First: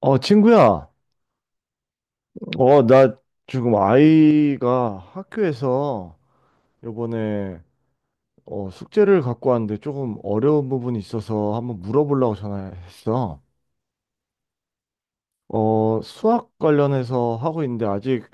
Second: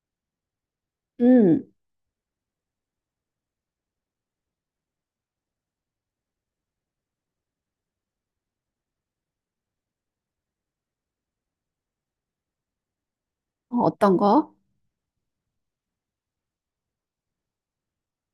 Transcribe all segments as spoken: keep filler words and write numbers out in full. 어, 친구야. 음, 어, 나 지금 아이가 학교에서 요번에 어, 숙제를 갖고 왔는데 조금 어려운 부분이 있어서 한번 물어보려고 전화했어. 어, 어떤 거? 어, 수학 관련해서 하고 있는데 아직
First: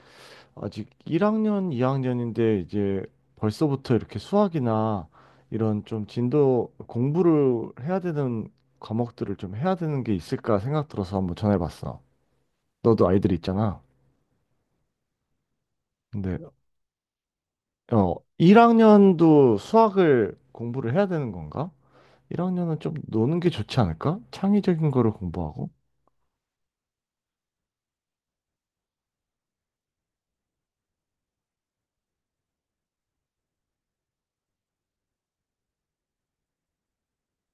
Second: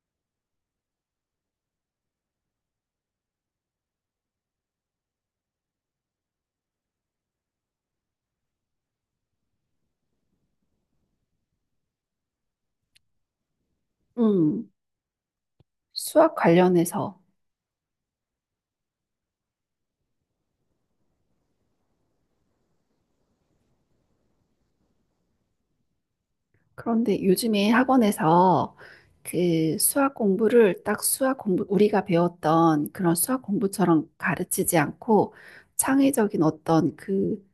아직 일 학년, 이 학년인데 이제 벌써부터 이렇게 수학이나 이런 좀 진도 공부를 해야 되는 과목들을 좀 해야 되는 게 있을까 생각 들어서 한번 전화해봤어. 너도 아이들 있잖아. 음, 수학 근데 관련해서. 어, 일 학년도 수학을 공부를 해야 되는 건가? 일 학년은 좀 노는 게 좋지 않을까? 창의적인 거를 공부하고? 그런데 요즘에 학원에서 그 수학 공부를 딱 수학 공부, 우리가 배웠던 그런 수학 공부처럼 가르치지 않고 창의적인 어떤 그,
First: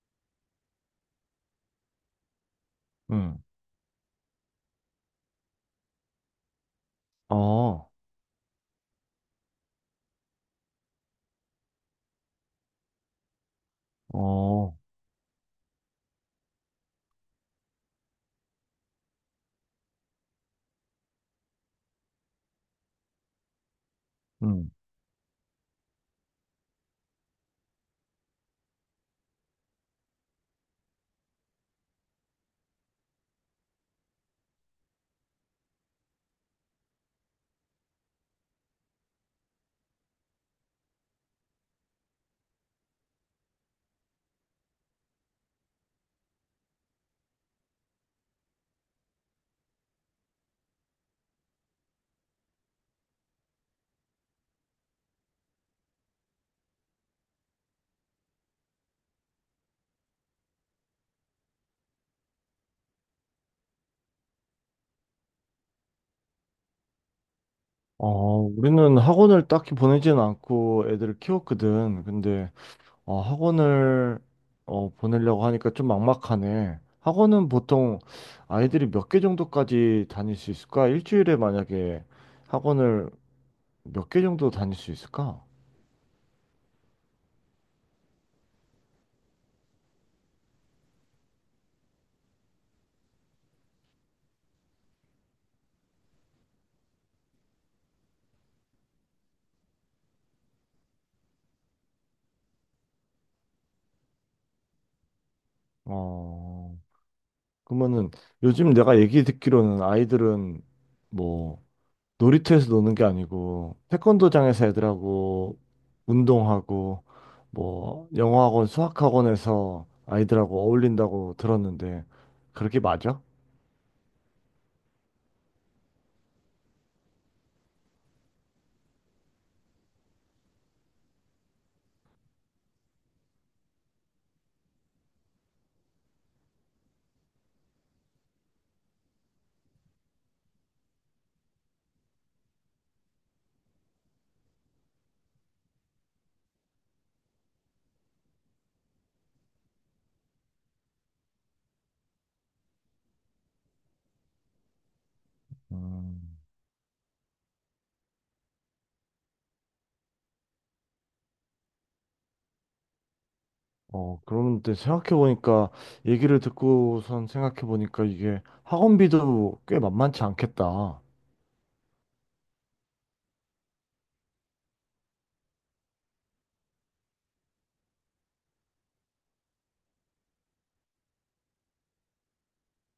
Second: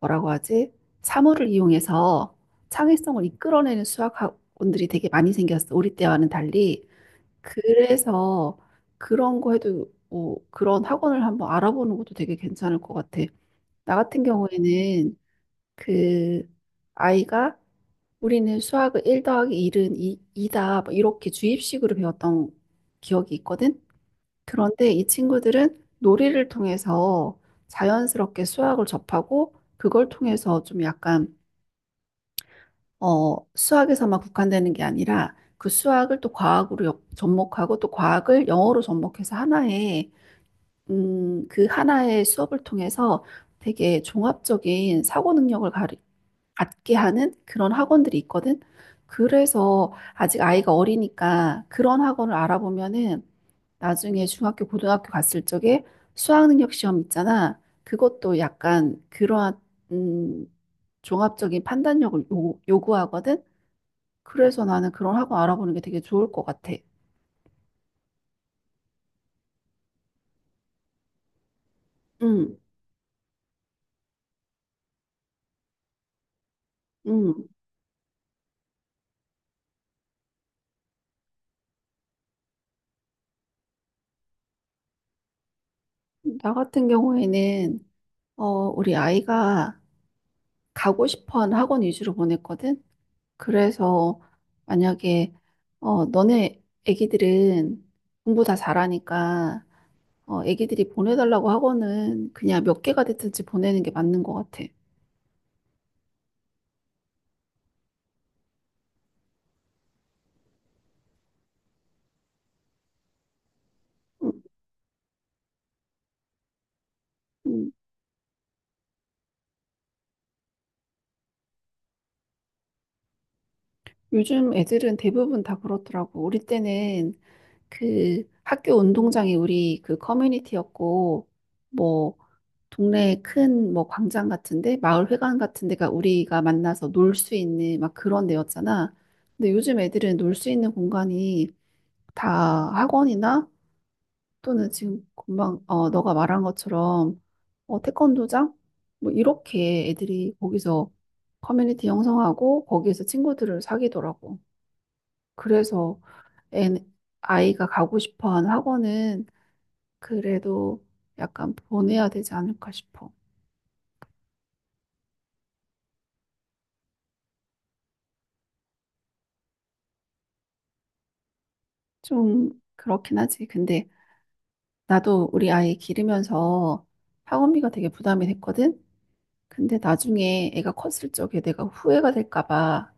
뭐라고 하지? 사물을 이용해서 창의성을 응. 이끌어내는 수학 학원들이 되게 많이 생겼어. 우리 때와는 달리. 어, 그래서 그런 거 해도, 어, 그런 학원을 한번 알아보는 것도 되게 괜찮을 것 같아. 나 같은 어, 경우에는 그 아이가 우리는 수학을 일 더하기 일은 이, 이다 뭐 이렇게 주입식으로 배웠던 기억이 있거든. 응. 그런데 이 친구들은 놀이를 통해서 자연스럽게 수학을 접하고 그걸 통해서 좀 약간 어, 수학에서만 국한되는 게 아니라 그 수학을 또 과학으로 역- 접목하고 또 과학을 영어로 접목해서 하나의 음, 그 하나의 수업을 통해서 되게 종합적인 사고 능력을 가리... 갖게 하는 그런 학원들이 있거든. 그래서 아직 아이가 어리니까 그런 학원을 알아보면은 나중에 중학교, 고등학교 갔을 적에 수학능력 시험 있잖아. 그것도 약간 그러한 음, 종합적인 판단력을 요, 요구하거든. 그래서 나는 그런 학원 알아보는 게 되게 좋을 것 같아. 어, 우리는 학원을 딱히 보내지는 않고 애들을 키웠거든. 근데, 음, 어, 학원을, 어, 보내려고 하니까 좀 막막하네. 학원은 음. 보통 아이들이 몇 개 정도까지 다닐 수 있을까? 일주일에 만약에 학원을 몇 개 정도 다닐 수 있을까? 나 같은 경우에는 어, 우리 아이가 가고 싶어 하는 학원 위주로 보냈거든. 그래서 만약에 어 너네 애기들은 공부 다 잘하니까 어 애기들이 보내달라고 하고는 그냥 몇 개가 됐든지 보내는 게 맞는 것 같아. 어, 그러면은 요즘 내가 얘기 듣기로는 아이들은 뭐 놀이터에서 노는 게 아니고 음, 태권도장에서 애들하고 운동하고 음. 뭐 영어학원, 수학학원에서 아이들하고 어울린다고 들었는데 그렇게 맞아? 요즘 애들은 대부분 다 그렇더라고. 우리 때는 그 학교 운동장이 우리 그 커뮤니티였고 뭐 동네 큰 뭐 광장 같은데 마을 회관 같은 데가 우리가 만나서 놀 수 있는 막 그런 데였잖아. 근데 요즘 애들은 놀 수 있는 공간이 다 학원이나 또는 지금 금방 어 너가 말한 것처럼 어 태권도장 뭐 이렇게 애들이 거기서 커뮤니티 형성하고 거기에서 친구들을 사귀더라고. 그래서 음. 애 아이가 가고 싶어하는 학원은 그래도 약간 보내야 되지 않을까 싶어. 어, 그런데 생각해보니까 얘기를 듣고선 생각해보니까 이게 학원비도 꽤 만만치 않겠다. 좀 그렇긴 하지. 근데 나도 우리 아이 기르면서 학원비가 되게 부담이 됐거든. 근데 나중에 애가 컸을 적에 내가 후회가 될까 봐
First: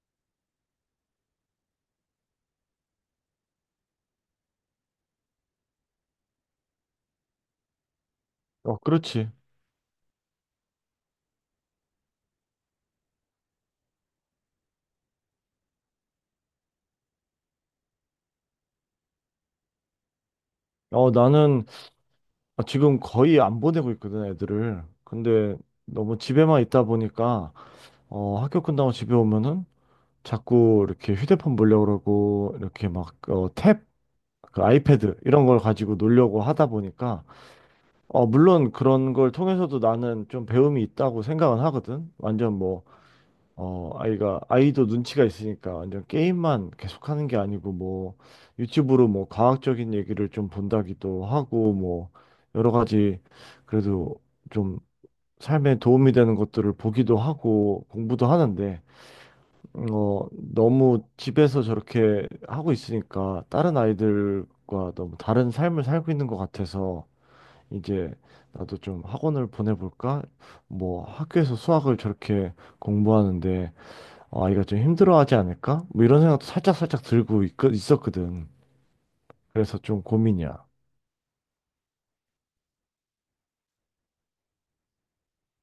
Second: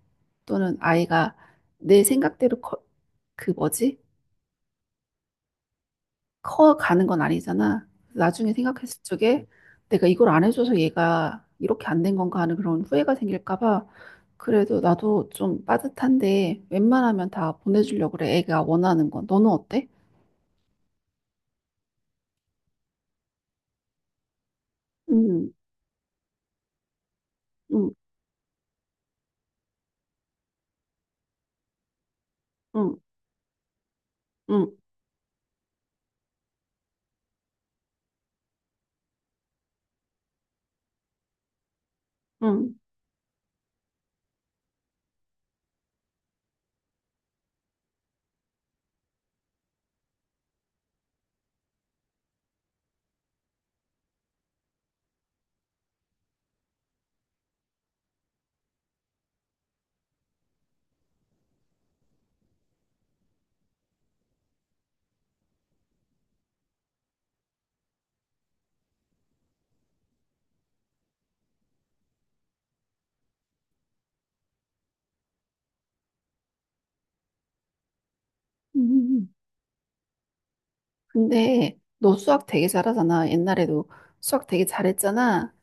또는 아이가 내 생각대로 커, 그 뭐지? 커 가는 건 아니잖아. 나중에 어, 생각했을 그렇지. 적에 내가 이걸 안 해줘서 얘가 이렇게 안 된 건가 하는 그런 후회가 생길까 봐 그래도 나도 좀 빠듯한데 웬만하면 다 보내주려고 그래. 애가 원하는 건. 너는 어때? 어, 나는 아, 지금 거의 안 보내고 있거든, 애들을. 음, 근데 너무 집에만 있다 보니까, 음, 어, 학교 끝나고 집에 오면은 자꾸 이렇게 휴대폰 보려고 그러고, 이렇게 음, 막, 어, 탭, 그 음, 아이패드, 이런 걸 가지고 놀려고 하다 보니까, 어, 물론 그런 걸 통해서도 나는 좀 배움이 있다고 생각은 하거든. 완전 음. 뭐, 어, 아이가, 아이도 눈치가 있으니까 완전 게임만 계속하는 게 아니고, 뭐, 유튜브로 뭐, 과학적인 얘기를 좀 본다기도 하고, 뭐, 여러 가지, 그래도 좀 삶에 도움이 되는 것들을 보기도 하고, 공부도 하는데, 음, 어, 너무 집에서 저렇게 하고 있으니까, 다른 아이들과 너무 다른 삶을 살고 있는 것 같아서, 이제, 나도 좀 학원을 보내볼까? 뭐, 학교에서 수학을 저렇게 공부하는데, 아, 이거 좀 힘들어하지 않을까? 뭐 이런 생각도 살짝살짝 들고 있, 있었거든. 음. 그래서 좀 고민이야. 근데 너 수학 되게 잘하잖아. 옛날에도 수학 되게 잘했잖아.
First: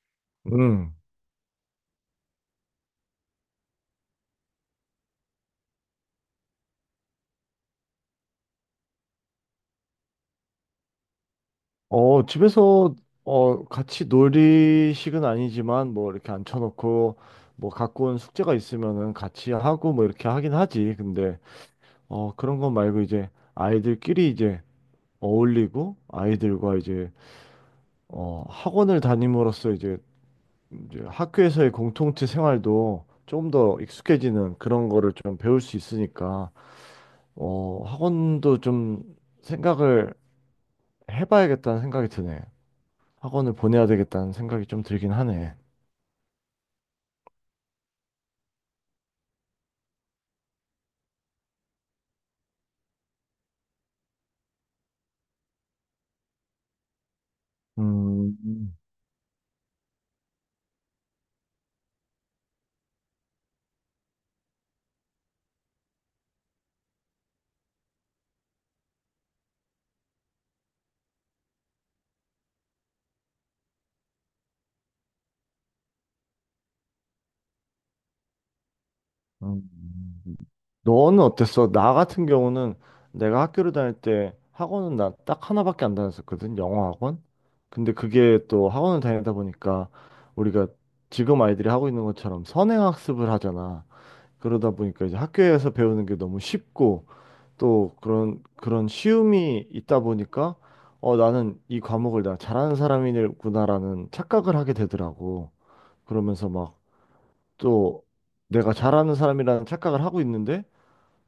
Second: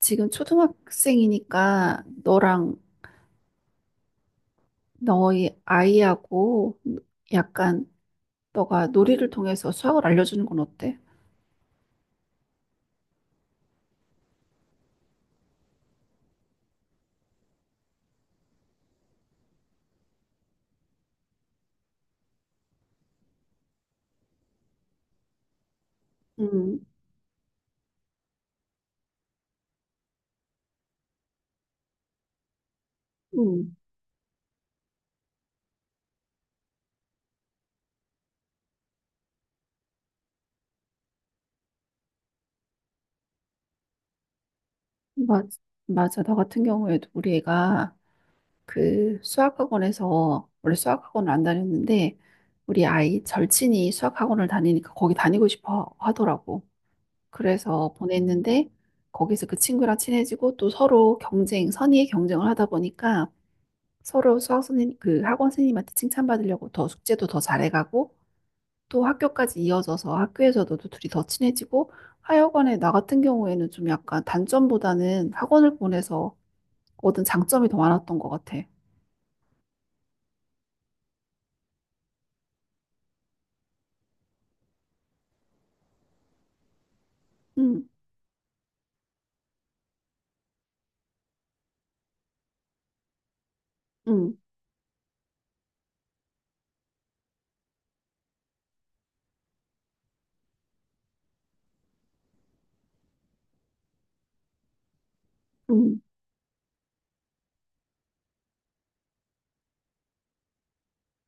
지금 음, 초등학생이니까 너랑 너희 아이하고 약간 너가 놀이를 통해서 수학을 알려주는 건 어때? 어, 집에서, 어, 같이 놀이식은 아니지만, 뭐, 이렇게 앉혀놓고, 뭐, 갖고 온 숙제가 있으면은 같이 하고, 뭐, 이렇게 하긴 하지. 근데, 어, 그런 건 말고, 이제, 아이들끼리 이제 어울리고, 아이들과 음, 이제, 어, 학원을 다님으로써 이제, 이제 학교에서의 공동체 생활도 좀 음. 더 익숙해지는 그런 거를 좀 배울 수 있으니까, 어, 학원도 좀 생각을 해봐야겠다는 생각이 드네. 학원을 보내야 되겠다는 생각이 좀 들긴 맞, 하네. 맞아. 나 같은 경우에도 우리 애가 그 수학학원에서 원래 수학학원을 안 다녔는데 우리 아이 절친이 수학학원을 다니니까 거기 다니고 싶어 하더라고. 그래서 보냈는데 음, 거기서 그 친구랑 친해지고 또 서로 경쟁, 선의의 경쟁을 하다 보니까 서로 수학 선생님, 그 학원 선생님한테 칭찬받으려고 더 숙제도 더 잘해가고 또 학교까지 이어져서 학교에서도 또 둘이 더 친해지고 하여간에 나 같은 경우에는 좀 약간 단점보다는 학원을 보내서 얻은 장점이 더 많았던 것 같아. 음. 너는 어땠어? 나 같은 경우는 내가 학교를 다닐 때 학원은 나 딱 하나밖에 안 다녔었거든. 영어 학원. 응. 근데 그게 또 학원을 다니다 보니까 우리가 지금 아이들이 하고 있는 것처럼 선행학습을 하잖아. 응. 그러다 보니까 이제 학교에서 배우는 게 너무 쉽고 또 그런 그런 쉬움이 있다 보니까 어 나는 이 과목을 내가 잘하는 사람이구나라는 착각을 하게 되더라고. 응. 그러면서 막 또 내가 잘하는 사람이라는 착각을 하고 있는데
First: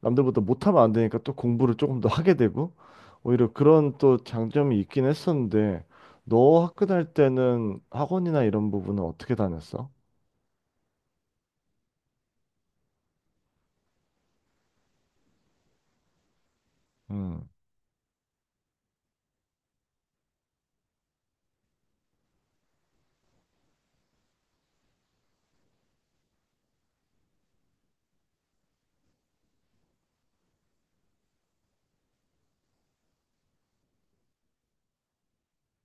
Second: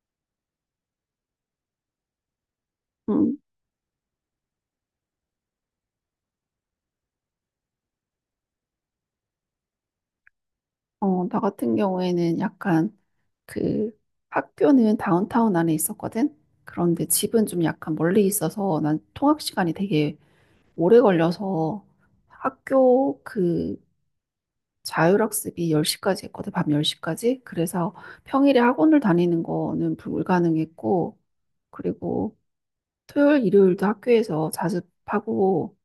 남들보다 못하면 안 되니까 또 공부를 조금 더 하게 되고 응. 오히려 그런 또 장점이 있긴 했었는데 너 학교 다닐 때는 학원이나 이런 부분은 어떻게 다녔어? 어, 나 같은 경우에는 약간 그 학교는 다운타운 안에 있었거든. 그런데 집은 음. 좀 약간 멀리 있어서 난 통학 시간이 되게 오래 걸려서 학교 그 자율학습이 열 시까지 했거든, 밤 열 시까지 그래서 평일에 학원을 다니는 거는 불가능했고, 그리고 토요일, 일요일도 학교에서 자습하고,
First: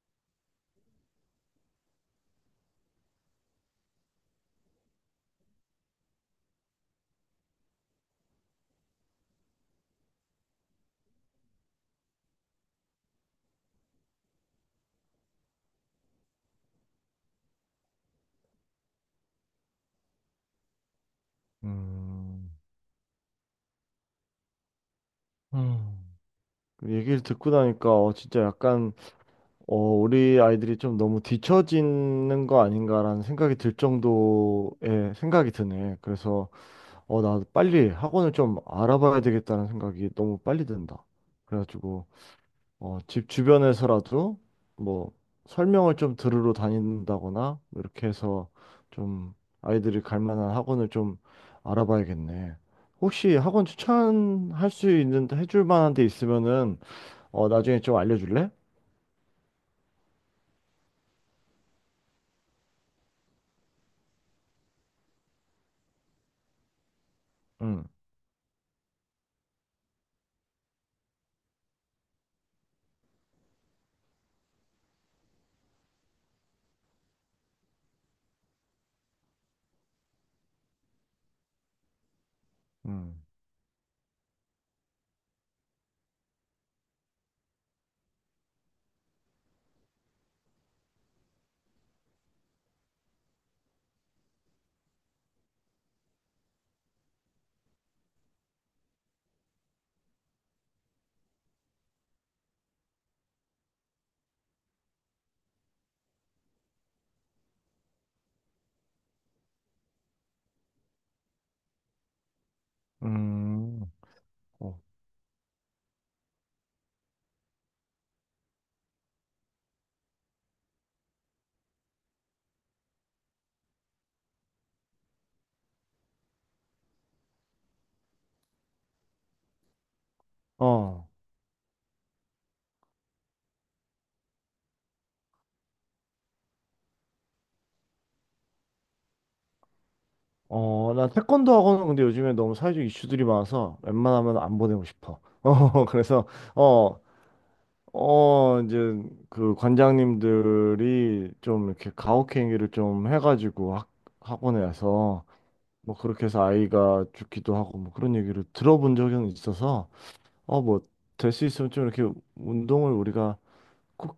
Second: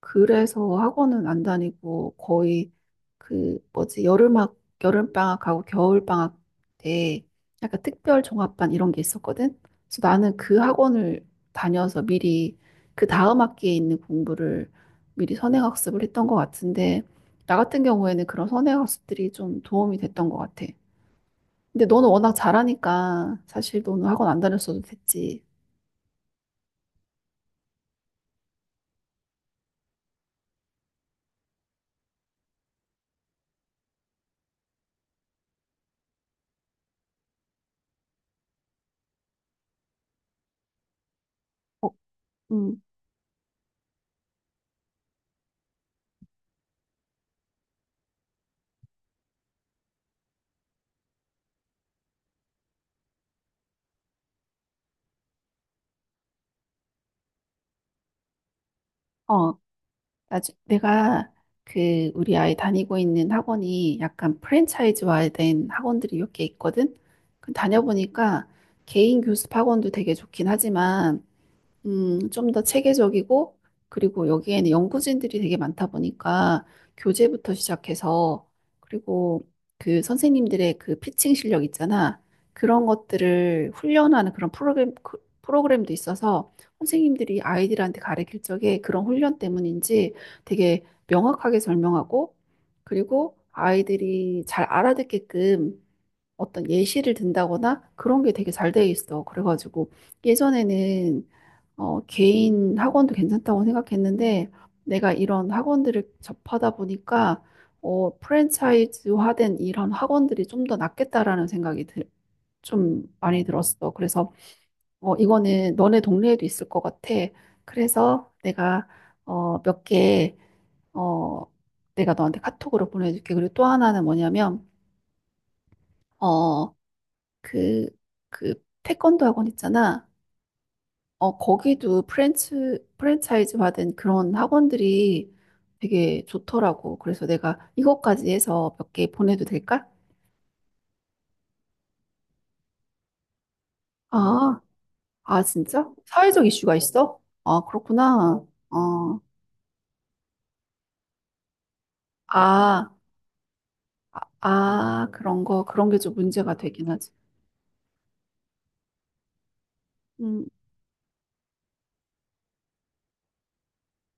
그래서 학원은 안 다니고 거의 그 뭐지 여름학 여름방학하고 겨울방학 때 약간 특별 종합반 이런 게 있었거든. 그래서 나는 그 학원을 다녀서 미리 그 다음 학기에 있는 공부를 미리 선행학습을 했던 것 같은데 나 같은 경우에는 그런 선행학습들이 좀 도움이 됐던 것 같아. 근데 너는 워낙 음, 잘하니까 사실 너는 학원 안 다녔어도 됐지. 음, 그 얘기를 듣고 나니까 어 진짜 약간 어, 우리 아이들이 좀 너무 뒤처지는 거 아닌가라는 생각이 들 정도의 생각이 드네. 그래서, 어, 나도 빨리 학원을 좀 알아봐야 되겠다는 생각이 너무 빨리 든다. 어. 그래가지고, 음. 어, 집 주변에서라도 뭐 설명을 좀 들으러 다닌다거나 이렇게 해서 좀 아이들이 갈 만한 학원을 좀 알아봐야겠네. 혹시 학원 추천할 수 있는, 해줄 만한 데 있으면은, 어, 나중에 좀 알려줄래? 어. 아, 내가 그 우리 아이 다니고 있는 학원이 약간 프랜차이즈화된 학원들이 몇 개 있거든. 그 응, 다녀보니까 개인 교습 학원도 되게 좋긴 하지만 음, 좀 더 체계적이고, 그리고 여기에는 연구진들이 되게 많다 보니까 교재부터 시작해서, 그리고 그 선생님들의 그 피칭 실력 있잖아. 그런 응. 것들을 훈련하는 그런 프로그램, 그- 프로그램도 있어서 선생님들이 아이들한테 가르칠 적에 그런 훈련 때문인지 되게 명확하게 설명하고, 그리고 아이들이 잘 알아듣게끔 어떤 예시를 든다거나 그런 게 되게 잘 돼 있어. 그래가지고 예전에는 어, 개인 학원도 괜찮다고 생각했는데, 내가 이런 학원들을 접하다 보니까, 어, 프랜차이즈화된 이런 학원들이 좀 더 낫겠다라는 생각이 들, 좀 많이 음, 들었어. 그래서, 어, 어, 이거는 너네 동네에도 있을 것 같아. 그래서 내가, 어, 몇 개, 어, 내가 너한테 카톡으로 보내줄게. 그리고 또 하나는 뭐냐면, 어, 그, 그, 태권도 학원 있잖아. 어, 어, 거기도 프랜츠, 프랜차이즈 받은 그런 학원들이 되게 좋더라고. 그래서 내가 이것까지 해서 몇 개 보내도 될까? 어, 나 태권도 학원은 근데 요즘에 너무 사회적 이슈들이 많아서 웬만하면 안 아, 보내고 싶어. 아, 어, 진짜? 그래서, 사회적 이슈가 어, 있어? 아, 그렇구나. 어, 이제 어, 그 관장님들이 좀 이렇게 가혹행위를 아, 좀 해가지고 학, 아, 학원에서 그런 거, 그런 뭐 게 좀 그렇게 해서 문제가 되긴 아이가 하지. 죽기도 하고 뭐 그런 얘기를 들어본 적은 있어서, 음, 어, 뭐, 될 수 있으면 좀 이렇게 운동을 우리가 꼭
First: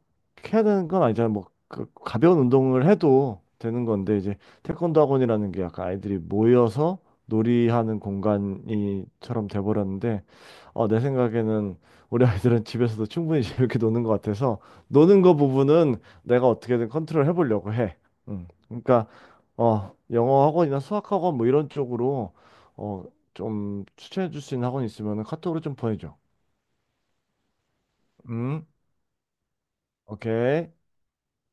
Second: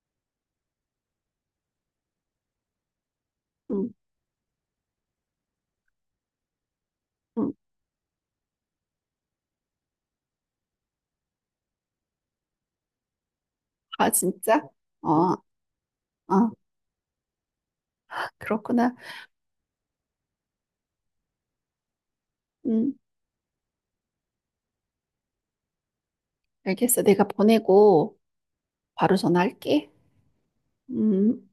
해야 되는 건 아니잖아요. 뭐 그, 가벼운 운동을 해도 되는 음, 건데 이제 태권도 학원이라는 게 약간 아이들이 모여서 음. 놀이하는 공간이처럼 돼버렸는데 어, 내 생각에는 우리 아이들은 집에서도 충분히 재밌게 노는 아, 것 같아서 진짜? 어, 노는 거 어, 부분은 내가 어떻게든 컨트롤 해보려고 해. 음. 그렇구나. 그러니까 어, 영어 학원이나 수학 학원 뭐 이런 쪽으로 음, 어, 좀 추천해 줄 수 있는 학원 이 있으면 카톡으로 좀 보내줘. 알겠어. 내가 보내고 음, 바로 전화할게. 오케이. 음.